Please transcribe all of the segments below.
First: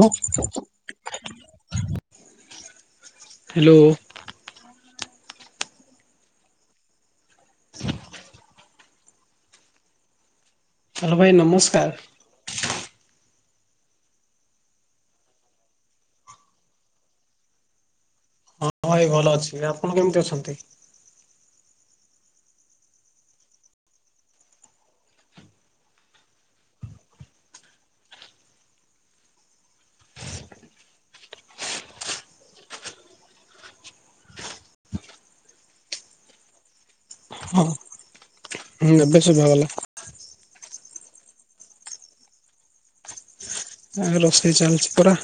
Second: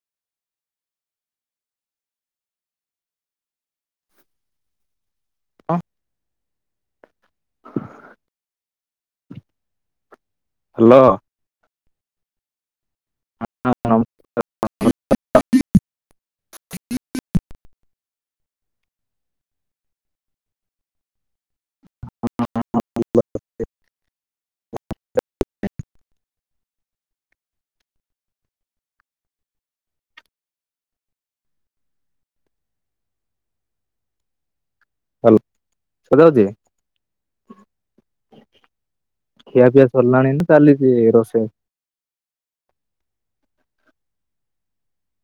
ଓ hello. ଅଁ [inaudible] hello hello ଭାଇ ନମସ୍କାର। ହଁଁ ନମ୍ ହଁ ଭାଇ ଭଲ ଅଛି ଆପଣ କେମିତି ଅଛନ୍ତି? [inaudible] ହଁ [unintelligible] ହୁଁ ଏବେ ଶୁଭା ଖିଆ ଗଲା। ପିଆ ସରିଲାଣି ନା ଚାଲିଛି ରୋଷେଇ? ଆଉ ରୋଷେଇ ଚାଲିଛି ପରା।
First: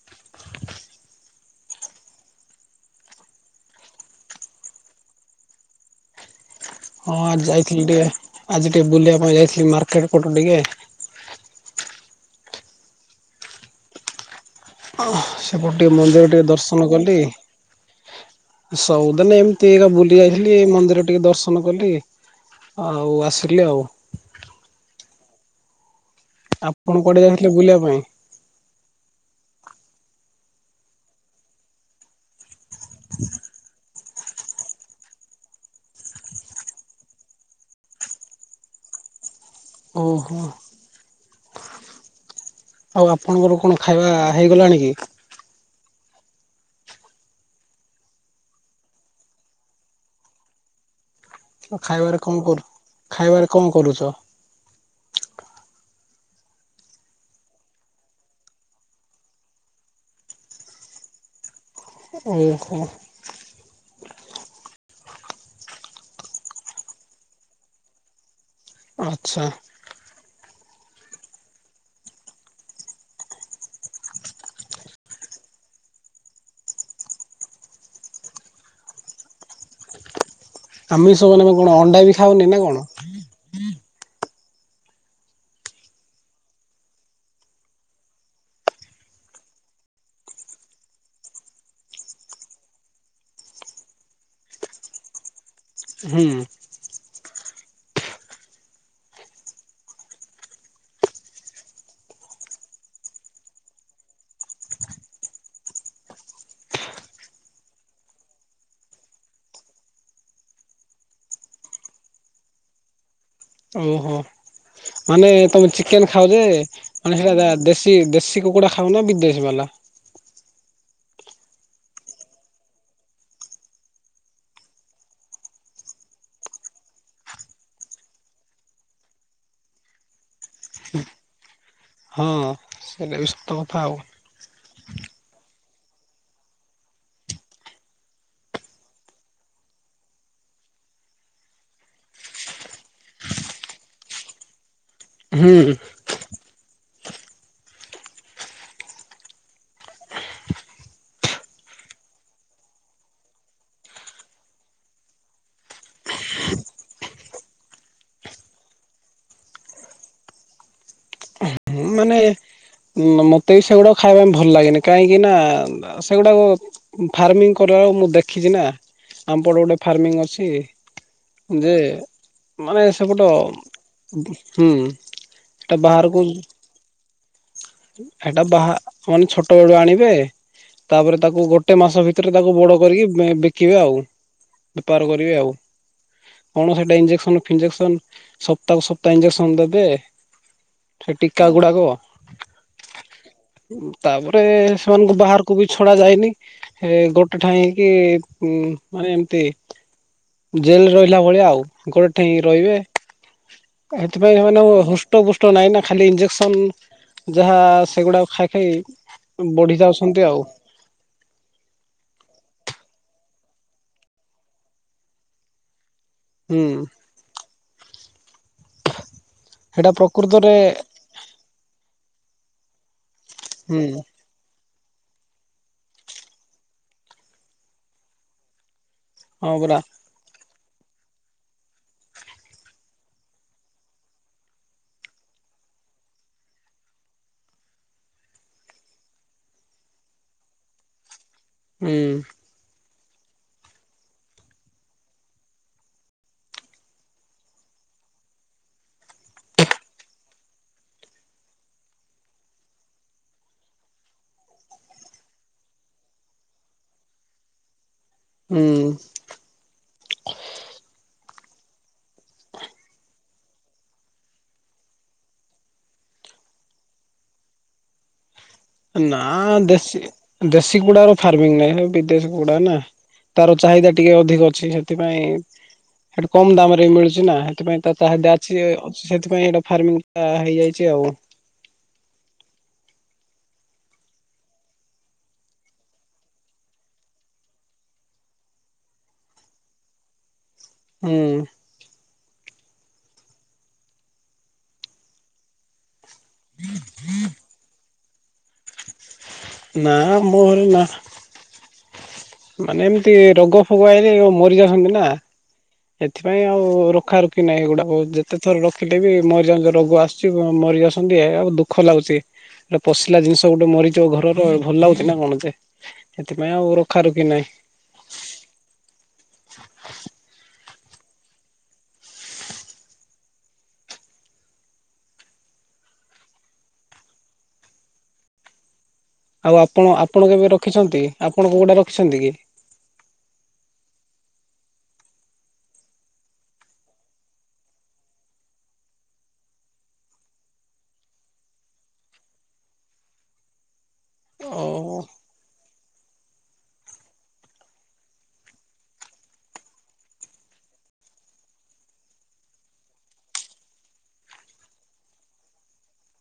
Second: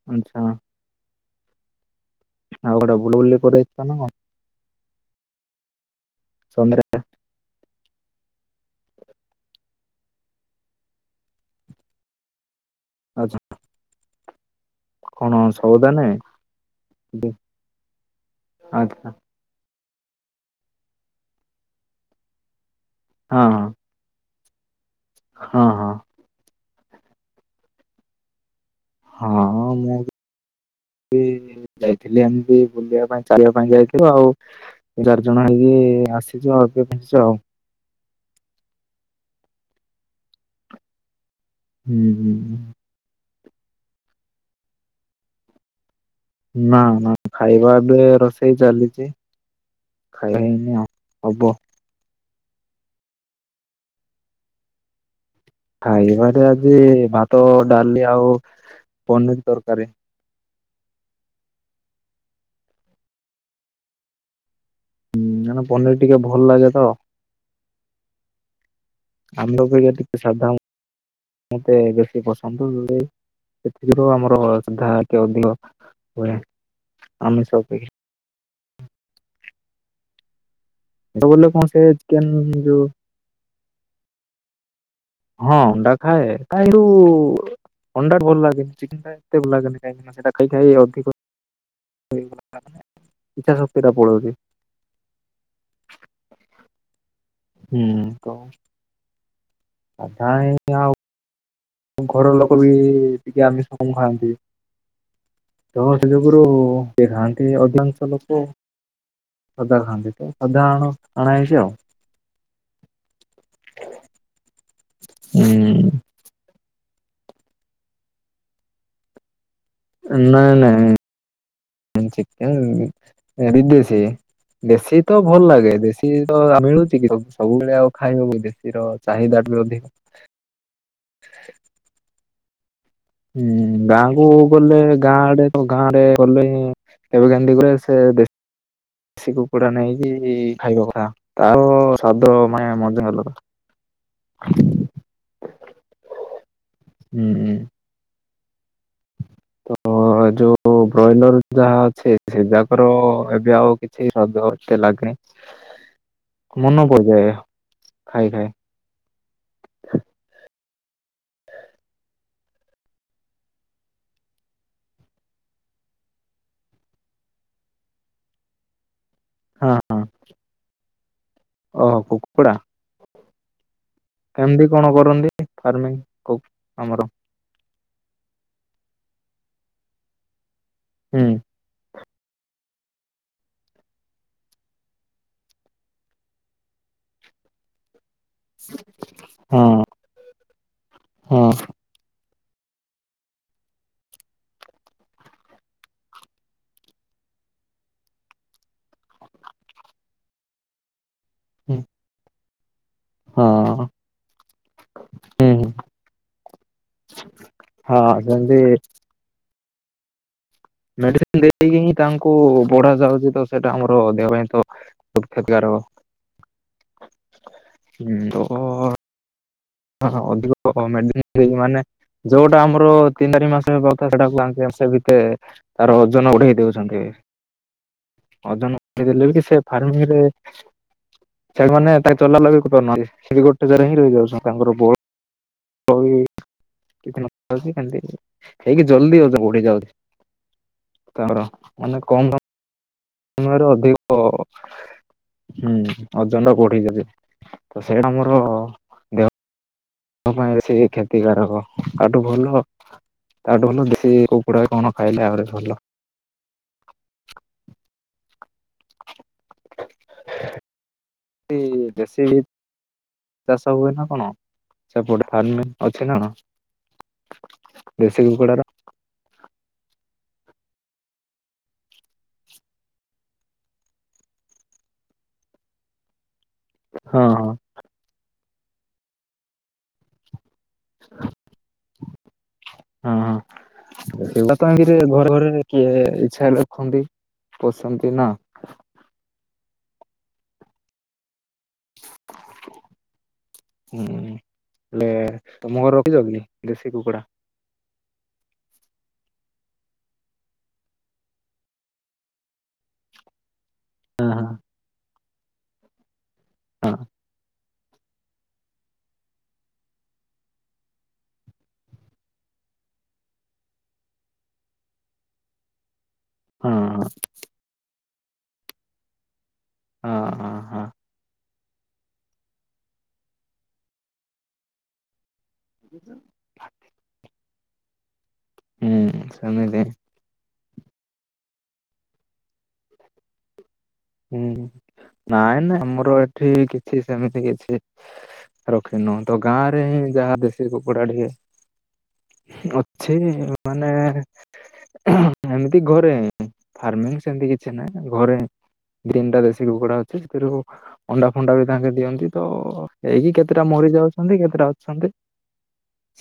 [unintelligible] ଆଉ କୁଆଡେ ବୁଲା ବୁଲି କରି ଯାଇଥିଲ ନା କଣ? [unintelligible] ହଁ ଯାଇଥିଲି ଟିକେ ଆଜି ଟିକେ ବୁଲିବା ପାଇଁ ଯାଇଥିଲି ମାର୍କେଟ ପଟୁ ଟିକେ। ଆଚ୍ଛା। କଣ ସେପଟ ସଉଦା ଟିକେ ମନ୍ଦିର ନେବେ? ଟିକେ ଦର୍ଶନ କଲି ଆଚ୍ଛା ସଉଦାନ ଏମ ତି ଏକା ବୁଲି ଯାଇଥିଲି ଏ ମନ୍ଦିର ଟିକେ ଦର୍ଶନ କଲି ଆଉ ଆସିଲି ହଁ ଆଉ। ହଁ। ହଁ ଆପଣ କୁଆଡେ ଯାଇଥିଲେ ବୁଲିବା ପାଇଁ? ହଁ ମୁଁ ଯାଇଥିଲି ଏମିତି ବୁଲିବା ପାଇଁ ଚାଲିବା ପାଇଁ ଯାଇ ଆଉ ଚାରି ଜଣ ହେଇକି [unintelligible] ଆସିଯଗ ପଞ୍ଚିଛ ଆଉ [unintelligible] ଓହୋ। ହୁଁ ହୁଁ। ଆଉ ଆପଣଙ୍କର କଣ ଖାଇବା ହେଇଗଲାଣି କି? ନା ନା ଖାଇବା ଏବେ ରୋଷେଇ ଚାଲିଛି। ଖାଇଆ ହେଇନି ଆଉ ହବ। ଖାଇବାରେ କଣ କରୁ ଖାଇବାରେ କଣ କରୁଛ? ଖାଇବାରେ ଆଜି ଭାତ ଡାଲି ଆଉ ପନିର ତରକାରୀ। [unintelligible] ହୁଁ କାରଣ ପନିର ଟିକେ ଭଲ ଲାଗେ ତ। ଆଚ୍ଛା [unintelligible] ଆମର କୋ ଟିକେ ସାାବଧ [unintelligible] ମତେ ବେଶୀ ପସନ୍ଦ ସେଥିରୁ ଆମର ସାଧା ଟିକେ ଅଧିକ। ବଢିଆ ଆମିଷ ଅପେକ୍ଷା। ଆମିଷ ବୋଲେ ମାନେ କଣ ସେ ଅଣ୍ଡା ବି ଚିକେନ ଖାଅନି ନା କଣ? ଯୋଉ ହଁ ଅଣ୍ଡା ଖାଏ କାଇଡୁ ଅଣ୍ଡା ଭଲ ଲାଗେ ଚିକେନ୍ ଟା ଏତେ ଭଲ ଲାଗେନି କାହିଁକିନା ସେଟା ଖାଇ ଖାଇ ଅଧିକ ଇଛା ଶକ୍ତିଟା ପଳଉଛି। ହୁଁ। ହୁଁ କହ। ଅଧା ହେଇନି ଆଉ। ଘରର ଲୋକ ବି ଟିକେ ଆମିଷ କମ ଖାଆନ୍ତି। ତ ସେ ଯୁଗୁରୁ ଦେ-ଖାଆନ୍ତି ଅଧିକାଂଶ ଲୋକ। ସାଧା ଖାଆନ୍ତି ତ ସାଧା ଆଣ- ଆଣା ହେଇଚି ଆଉ। ଓହୋ ମାନେ ତମ ହୁଁ ଚିକେନ୍ ଖାଅ ଯେ ମାନେ ସେଇଟା ଦେଶୀ -ଦେଶୀ କୁକୁଡ଼ା ଖାଉନା ବିଦେଶୀ ବାଲା? ନାଇଁ ନାଇଁ ଚିକେନ୍ ବିଦେଶୀ। ଦେଶୀ ତ ଭଲ ଲାଗେ ଦେଶୀ ତ ଆଉ ମିଳୁଚି କି ସବୁବେଳେ ଆଉ ଖାଇବ ବୋଲି ଦେ ଦେଶୀର ଚାହିଦାଟି ବି ଅଧିକା। ହଁ। ସେଇଟା ବି ସତ ହୁଁ କଥା ଆଉ। ଗାଁକୁ- ଗଲେ ଗାଁ ଆଡେ ଗାଁ ରେ ଗଲେ କେବେ କେନ୍ତି ସେ ଦେଶୀ କୁକୁଡ଼ା ନେଇକି ଖାଇବା କଥା ତାର ସ୍ଵାଦ ମାନେ ମଜା ଅଲଗା। ହୁଁ। ହୁଁ। [inaudible] ଯଉ ବ୍ରଏଲର ଯାହା ଅଛି ସେ ଯାକର ଏବେ ଆଉ କିଛି ସ୍ଵାଦ ଏତେ ଲାଗେନି। ମନ ଭରିଯାଏ ଖାଇ ଖାଇ। ହିଁ ମାନେ ମ-ମତେ ବି ସେଗୁଡା ଖାଇବା ପାଇଁ ଭଲ ଲାଗେନି କାହିଁକି ନା ସେଗୁଡାକୁ ଫାର୍ମିଂ କରିଲା ବଳକୁ ମୁଁ ଦେଖିଚି ନା। ଆମପଟେ ଗୋଟେ ହଁ ଫାର୍ମିଂ ଅଛି ଯେ ଓ କୁକୁଡା ମାନେ ସେ ପଟ କେମିତି କଣ କରନ୍ତି ଫାର୍ମିଂ କୁ-ଆମର? ହେଟା ବାହା- ମାନେ ଛୋଟ ବେଳୁ ଆଣିବେ ତାପରେ ହୁଁ ତାକୁ ଗୋ ଗୋଟେ ମାସ ଭିତରେ ତାକୁ ବଡ଼ କରିକି ଉଁ -ବିକିବେ ଆଉ ବେପାର କରିବେ ଆଉ। କଣ ସେଇଟା ଇଞ୍ଜେକ୍ସନ୍ ଫିଞ୍ଜେକ୍ସନ୍ ସପ୍ତାହକୁ ସପ୍ତାହ ଇଞ୍ଜେକ୍ସନ୍ ହଁ ଦେବେ ସେ ହଁ ଟୀକା ଗୁଡ଼ାକ ତାପରେ ସେମାନଙ୍କୁ ବାହାରକୁ ବି ଛଡା ଯାଇନି ସେ ଗୋଟେ ଠା ହେକି ମାନେ ଏମତି। ଜେଲ୍ ରେ ରହିଲା ଭଳିଆ ଆଉ ହୁଁ ଗୋଟେ ଠେଇଁ ରହିବେ। ହଁ ଏଥିପାଇଁ ସେମାନେ ହୃଷ୍ଟ ପୁଷ୍ଟ ହୁଁ ନାହିଁ ନା ଖାଲି ଇଞ୍ଜେକ୍ସନ୍ ଯାହା ହଁ ସେଗୁଡାକ ଖାଇ ସେମିତି ଖାଇ ବଢି ଯାଉଚନ୍ତି ଆଉ। ମେଡ଼ିସିନ୍ ଦେଇକି ହିଁ ତାଙ୍କୁ ବଢା ଯାଉଚି ତ ସେଇଟା ଆମର ଦେହ ପାଇଁ ତ କ୍ଷତିକାରକ ହୁଁ। ସେଇଟା ଆ ପ୍ରକୃତରେ ଅଧିକ ମେ ସେମାନେ ଯଉଟା ଆମର ତିନି ଚାରି ମାସ ହୁଁ ହେବ କୁ ତାଙ୍କେ ସେଟା କୁ ତାଙ୍କେ ତାର ଓଜନ ବଢେଇ ଦଉଚନ୍ତି ଓଜନ ବଢେଇ ଦେଲେ ହଁ ସେ ପରା ଫାର୍ମିଂରେ ଚଲାବୁଲା ଖାଲି ଗୋଟେ ଜାଗା ରେ ହିଁ ରହିଯାଉଛନ୍ତି ତାଙ୍କର ବ [unintelligible] ହୁଁ [unintelligible] ହୁଁ ଓଜନ୍ ଟା ବଢେଇ ଦିଅନ୍ତି ତ ସେଇଟା ମୋର ତୋ ପାଇଁ ବେଶି ସେ କ୍ଷତିକାରକ ତା ଠୁ ଭଲ ତାଠୁ ଭଲ ଦେଶୀ କୁକୁଡା କଣ ଖାଇଲେ ଆହୁରି ଭଲ। ହୁଁ। ଇ ଦେଶି ଚାଷ ହୁଏ ନା କଣ ସେପଟେ ଫାର୍ମ ଅଛି ନା କଣ୍? ଦେଶି କୁକୁଡ଼ାର ନା ଦେଶୀ -ଦେଶୀ କୁକୁଡାର ଫାର୍ମିଂ ନାହିଁ ହେରା ବିଦେଶୀ କୁକୁଡା ନା। ତାର ଚାହିଦା ଟିକେ ଅଧିକ ଅଛି ହେଥିପାଇଁ ହେଟି କମ୍ ଦାମ୍ ରେ ଫ ମିଳୁଛି ହଁ ନା ହଁ। ସେଥିପାଇଁ ତ ତା ଚାହିଦା ଅଛି ସେଥିପାଇଁ ସେଇଟା ଫାର୍ମିଙ୍ଗ ଟା ହେଇଯାଇଛି ଆଉ ହ ହଁ ଏଟ ତ ଘରେ ଘରେ କିଏ ଇଛା ରଖନ୍ତି ପଶନ୍ତି ନା ଏଁ। ହଁ ଲେ। ତମ ଘର ରଖିଛ କିି ଦେଶୀ କୁକୁଡ଼ା? ନା ମୋ ଘରେ ନାହଁ। ମାନେ ଏମତି ରୋଗ ଫୋଗ ଆଇଲେ ମରି ଯାଉଛନ୍ତି ନା। ସେଥିପାଇଁ ଆଉ ହଁ ହଁ। ରଖା ରଖି ନାହିଁ ଏଗୁଡାକ ବହୁତ ଯେ ଏତେଥର ରଖିଲେ ବି ମରିଯାଉଚନ୍ତି ରୋଗ ଆସୁଛି ମରିଯାଉସନ୍ତି ଆଉ ଦୁଃଖ ଲାଗୁଛି। ଗୋଟେ ପଶିଲା ଜିନିଷ ଗୋଟେ ମରିଚ ଘରର ଭଲ ଲାଗୁଛି ନା କଣ ଯେ ସେଥିପାଇଁ ଆଉ ରଖାାରୁଖି ନାହିଁ। ହଁ ହଁ ହଁ। ଯ ସ ଏଁ। ଆଉ ଆପଣ ଆପଣ କେବେ ରଖିଛନ୍ତି ଆପଣ କୁକୁଡା ରଖିଛନ୍ତି କି? ହୁଁ ନାଇଁ ନାାଇ ଆମର ଏଠି କିଛି ସେମିତି କିଛି ରଖିିନୁ ତ ଗାଁ ରେ ହିଁ ଯାହା ଦେଶୀ କୁକୁଡା ଟିକେ ବୃଥି ମାନେ ଓ ଏମିତି ଘରେ ଫାର୍ମିଂ ସେମିତି କିଛି ନାହିଁ ଘରେ। ତିନିଟା ଦେଶୀ କୁକୁଡା ଅଛି ସେଥିରୁ ଅଣ୍ଡା ଫଣ୍ଡା ବି ତାଙ୍କେ ଦିଅନ୍ତି ତ ହେଇକି କେତେଟା ମରିଯାଉଛନ୍ତି କେତେଟା ଅଛନ୍ତି।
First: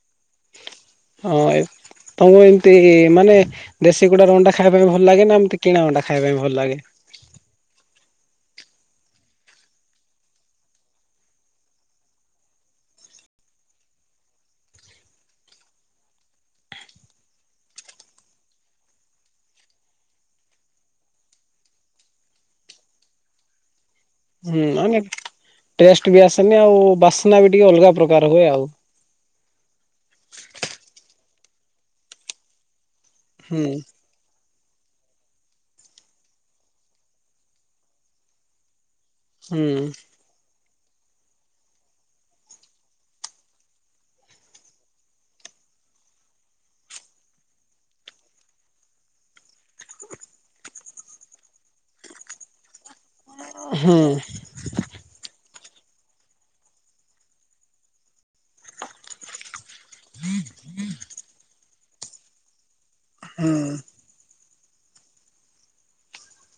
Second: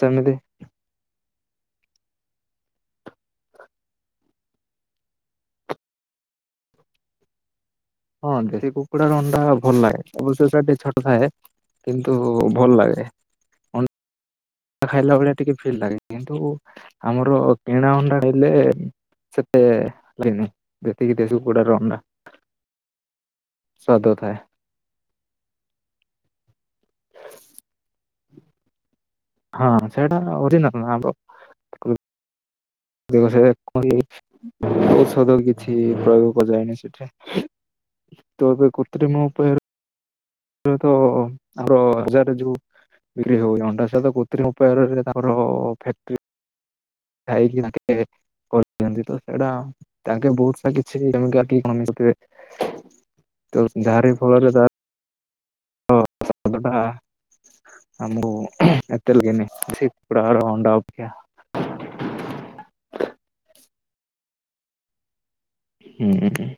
ସେମିିତି। ହଁ ଏ। ତମକୁ ଏମତି ମାନେ ଦେଶୀ କୁଡ଼ାର ଅଣ୍ଡା ଖାଇବା ପାଇଁ ଭଲ ଲାଗେ ନା ଏମତି କିଣା ଅଣ୍ଡା ଖାଇବା ପାଇଁ ଭଲ ଲାଗେ? ହଁ ଦେଶୀ କୁକୁଡାର ଅଣ୍ଡା ଭଲ ଲାଗେ ଅବସ୍ୟ ଟିକେ ଛୋଟ ଥାଏ। କିନ୍ତୁ ଭଲ୍ ଲାଗେ। ଅଣ୍ଡା ଖାଇଲା ଭଳିଆ ଟିକେ ଫିଲ୍ ଲାଗେ କିନ୍ତୁ ଆମର କିଣା ଅଣ୍ଡା ହେଲେ ସେତେ ହେନି ଯେତିକି ଦେଶୀ କୁକୁଡା ର ଅଣ୍ଡା ସ୍ୱାଦୁ ଥାଏ। ହୁଁ ହନେ ଟେଷ୍ଟ ବି ଆସେନି ଆଉ ବାସ୍ନା ବି ଟିକେ ଅଲଗା ପ୍ରକାର ହୁଏ ଆଉ। ହଁ ସେଟା ଓରି ଲାଗ ଭାଙ୍ଗ। ଦୀବର୍ଷକେ ହୁଁ କଲି। ଔଷଧ କିଛି ପ୍ରୟୋଗ କରା ଯାଏନି ସେଠି ତୋ ଏବେ କ ତୁମ ଉପରେ ହୁଁ ହୁଏଡ ଆମର ହଜାର ଯୋଉ ବିକ୍ରି ହବ ଅଣ୍ଡା ସହିତ କୃତ୍ରିମଉପାୟରେ ତାଙ୍କର ଫାଟ୍ରି ଯାଇ କିନା କେତେ କରିିଚନ୍ତି ତ ସେଇଡା ତାଙ୍କେ ବହୁତ ସା କିଛି ଗାଡିଘନେଥିବେ। ହୁଁ ଯହାରେ ଘରେ ବାତ ହଁ ସତକଥା ଆମକୁ ଏତୋ ଲୋଗିନେ। ରହ ରହ ଅଣ୍ଡାଳୁ କିଆଁ। ହଁ। ମୁଁ ବି ଥିଲି।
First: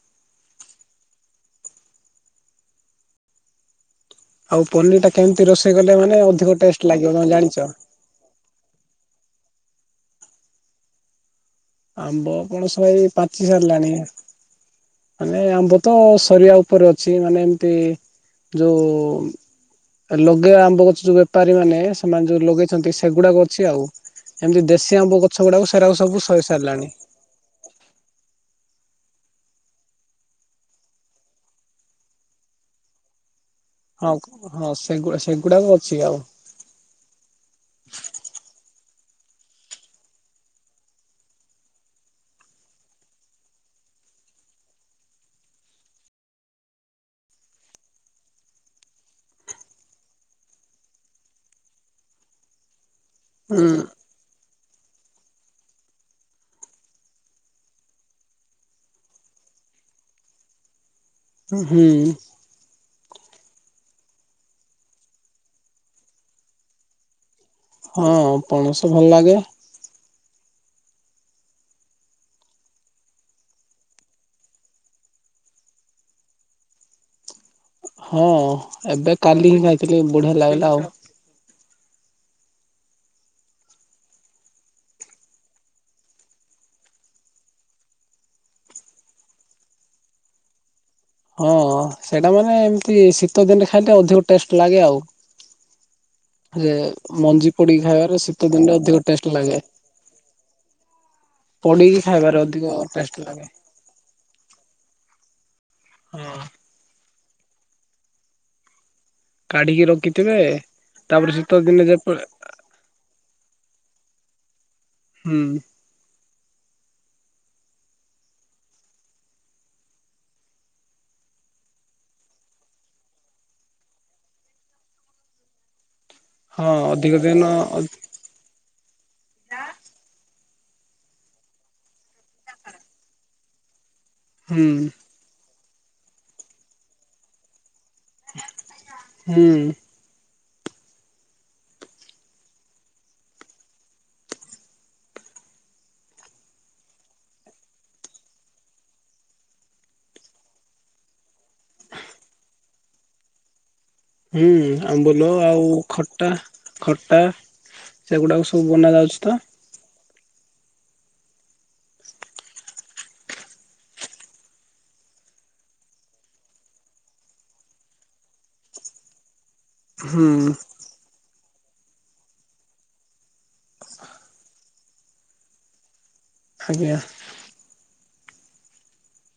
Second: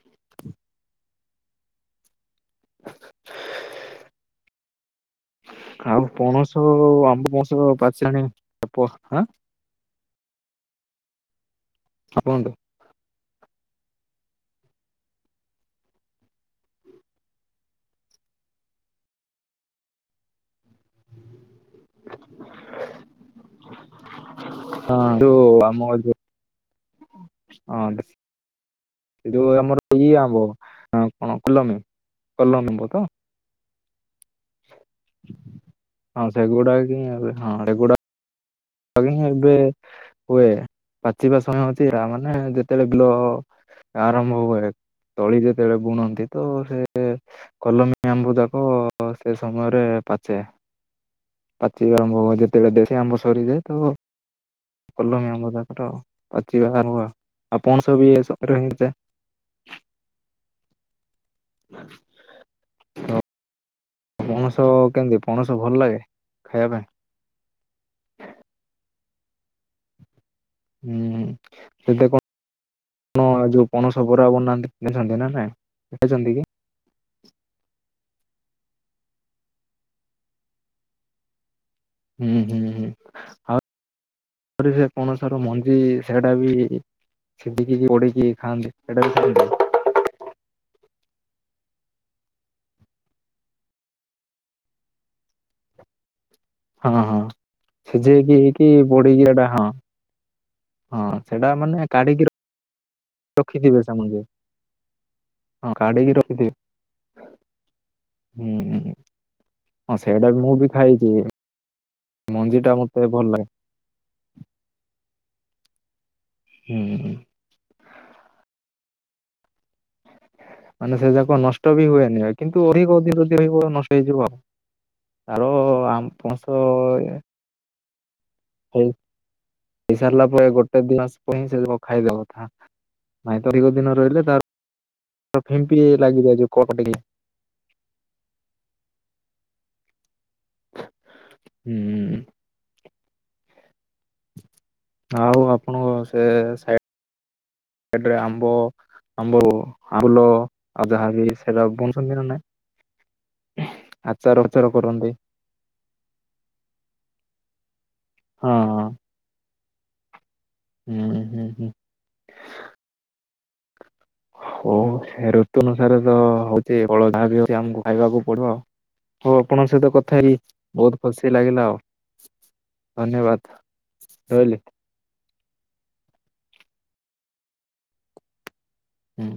ଆଉ ପନିର ଟା କେମିତି ରୋଷେଇ କଲେ ବୋଲେ ଅଧିକ ଟେଷ୍ଟେ ଲାଗିବ ତମେ ଜାଣିଛ? ସେଣି ଅପ୍ଲ ହଁ। ଆମ୍ବ କୁହନ୍ତୁ ଆପଣ ଶବୁ ପାଚି ସାରିଲାଣି। ମାନେ ଆମ୍ବ ତ ସରିବା ଉପରେ ଅଛି ମାନେ ଏମତି। ଯୋଉ ଲଗେବା ଆରମ୍ଵ। ଯୋଉ ବେପାରୀ ମାନେ ସେମାନେ ଯୋଉ ଲଗେଇଛନ୍ତି ସେଗୁଡାକ ଅଛି ଆଉ। ଏମିତି ହଁ ଦେଶୀ ଆମ୍ବ ଯୋଉ ଗଛ ଗୁ ଡାକ ସ ଆମ ସେଇଟାକୁ ଯୋଉ ସବୁ ସ ହେଲାଣି [unintelligible] ଏଇ ଯୋଉ ଆମର ଇଏ ଆମ୍ୱ କଣ କଲମି କଲମି ଆମ୍ୱ ତ? ହଁ ହଁ ସେଗୁ ସେଗୁଡାକ ଅଛି ଆଉ। ସେ ଗୁଡ଼ା ହିଁ [unintelligible] ସେଗୁଡାକ କଲିମି ଏବେ ହୁଏ ପାଚିବା ସମୟ ଅଛି ମାନେ ଯେତେବେଳେ ଆରମ୍ଭ ହୁଏ ତଳି ଯେତେବେଳେ ବୁଣନ୍ତି ତ ସେ କଲମୀ ଆମ୍ବ ଯାକ ସେ ସମୟରେ ପାଚେ। ପାଚିଲେ ଆମ୍ୱ ଯେତେବଳେ ଦେଖେ ଆମ୍ବ ହୁଁ ସରିଯାଏ ତ କଲମି ଆମ୍ୱ ପାଚି [inaudible] ପଣସ ବି [unintelligible] ହେଇଥାଏ। ହୁଁ। ପଣସ କେମିତି ପଣସ ଭଲ ଲାଗେ ଖାଇବା ପାଇଁ। ହଁ ପଣସ ଭଲ ଲାଗେ। ହୁଁ ସେଟ କଣ ଆପଣ ଯୋଉ ପଣସ ବରା ବନାନ୍ତି ଖାଇଛନ୍ତି ନା ନାଇ ଦେଖଛନ୍ତି କି? ହଁ ଏବେ କାଲି ହିଁ ଖାଇଥିଲି ବୁଢୀଆ ଲାଗିଲା ଆଉ। ହୁଁ ହୁଁ ହୁଁ ହଉ। କରିହୁଏ ପଣାସର ମଞ୍ଜି ସେଇଟା ବି ସିଝିକି ପୋଡ଼ିକି ଖାଆନ୍ତି ଏଇଟା ବି ହଁ ସେଇଟା ମାନେ ଏମିତି ଶୀତ ଦିନରେ ଖାଇଲେ ଅଧିକ ଟେଷ୍ଟ ଲାଗେ ଆଉ। ହଁ ହଁ ମଞ୍ଜି ପୋଡିିକି ଖାଇବାରେ ସିଝେଇକି ଶୀତ କି ଦିନରେ ଅଧିକ ପୋଡିକି ଟେଷ୍ଟ ଏଟା ଲାଗେ। ହଁ ହଁ ସେଟା ମାନେ ପୋଡିକି କାଢିକି ର ଖାଇବାରେ ଅଧିକ ଟେଷ୍ଟ ଲାଗେ। ରଖିଥିବେ ସେମାନେ ହଁ କାଢିକି ହଁ ରଖିଥିବେ ହୁଁ ହୁଁ ହୁଁ। କାଢିକି ରଖିଥିବେ ତାପରେ ଶୀତ ଦିନେ ଯେତଳେ ମଞ୍ଜି ଟା ମତେ ଭଲ ଲାଗେ ହୁଁ। ହୁଁ। ମାନେ ସେ ଯାକ ନଷ୍ଟ ବି ହୁଏନି ଭାଇ କିନ୍ତୁ ଅଧିକ ଅଧିକ ଯଦି ରହିବ ନଷ୍ଟ ହେଇଯିବ ଆଉ। ଆଉ ଆମ ପଣଷ ହଁ ଇଏ [unintelligible] ଖାଇ ଖାଇସାରିଲା ପରେ ଗୋଟେ ଦିନ ପରେ ହିଁ ସେ ଖାଇଦବ କଥା। ନାଇଁ ତ ଅଧିକ ଦିନ ରହିଲେ ତାର ହୁଁ ଫିମ୍ପି ଲାଗିଯାଏ ଯୋଉ କଉ [unintelligible] ହୁଁ ହୁଁ ଆଉ ଆପଣଙ୍କ ସେ ସା କେତେବେଳେ ଆମ୍ବ ଆମ୍ବ ଆମ୍ବୁଲ ଆଉ ଯାହାବି ସେଟା ବନଛନ୍ତି ନା ନାଇଁ। ଆଚାର ହୁଁ ଫାଚାର କରନ୍ତି। ଆମ୍ବୁଲ ଆଉ ଖଟା ଖଟା। ସେଗୁଡାକୁ ହଁ ସବୁ ବନା ଯାଉଛି ତ। ହୁଁ ହୁଁ ହୁଁ। ହଉ ସେ ଋତୁ ଅନୁସାରେ ତ ହଉଛି ଅଳଦା ବି ହଉଛି ଆମକୁ ଖାଇବାକୁ ପଡିବ ଆଉ। ହଉ ଆପଣଙ୍କ ସହିତ କଥା ହୁଁ ହେଇ ବହୁତ ଖୁସି ଲାଗିଲା ଆଉ ଧନ୍ୟବାଦ ରହିଲି। ଆଜ୍ଞା। ହୁଁ।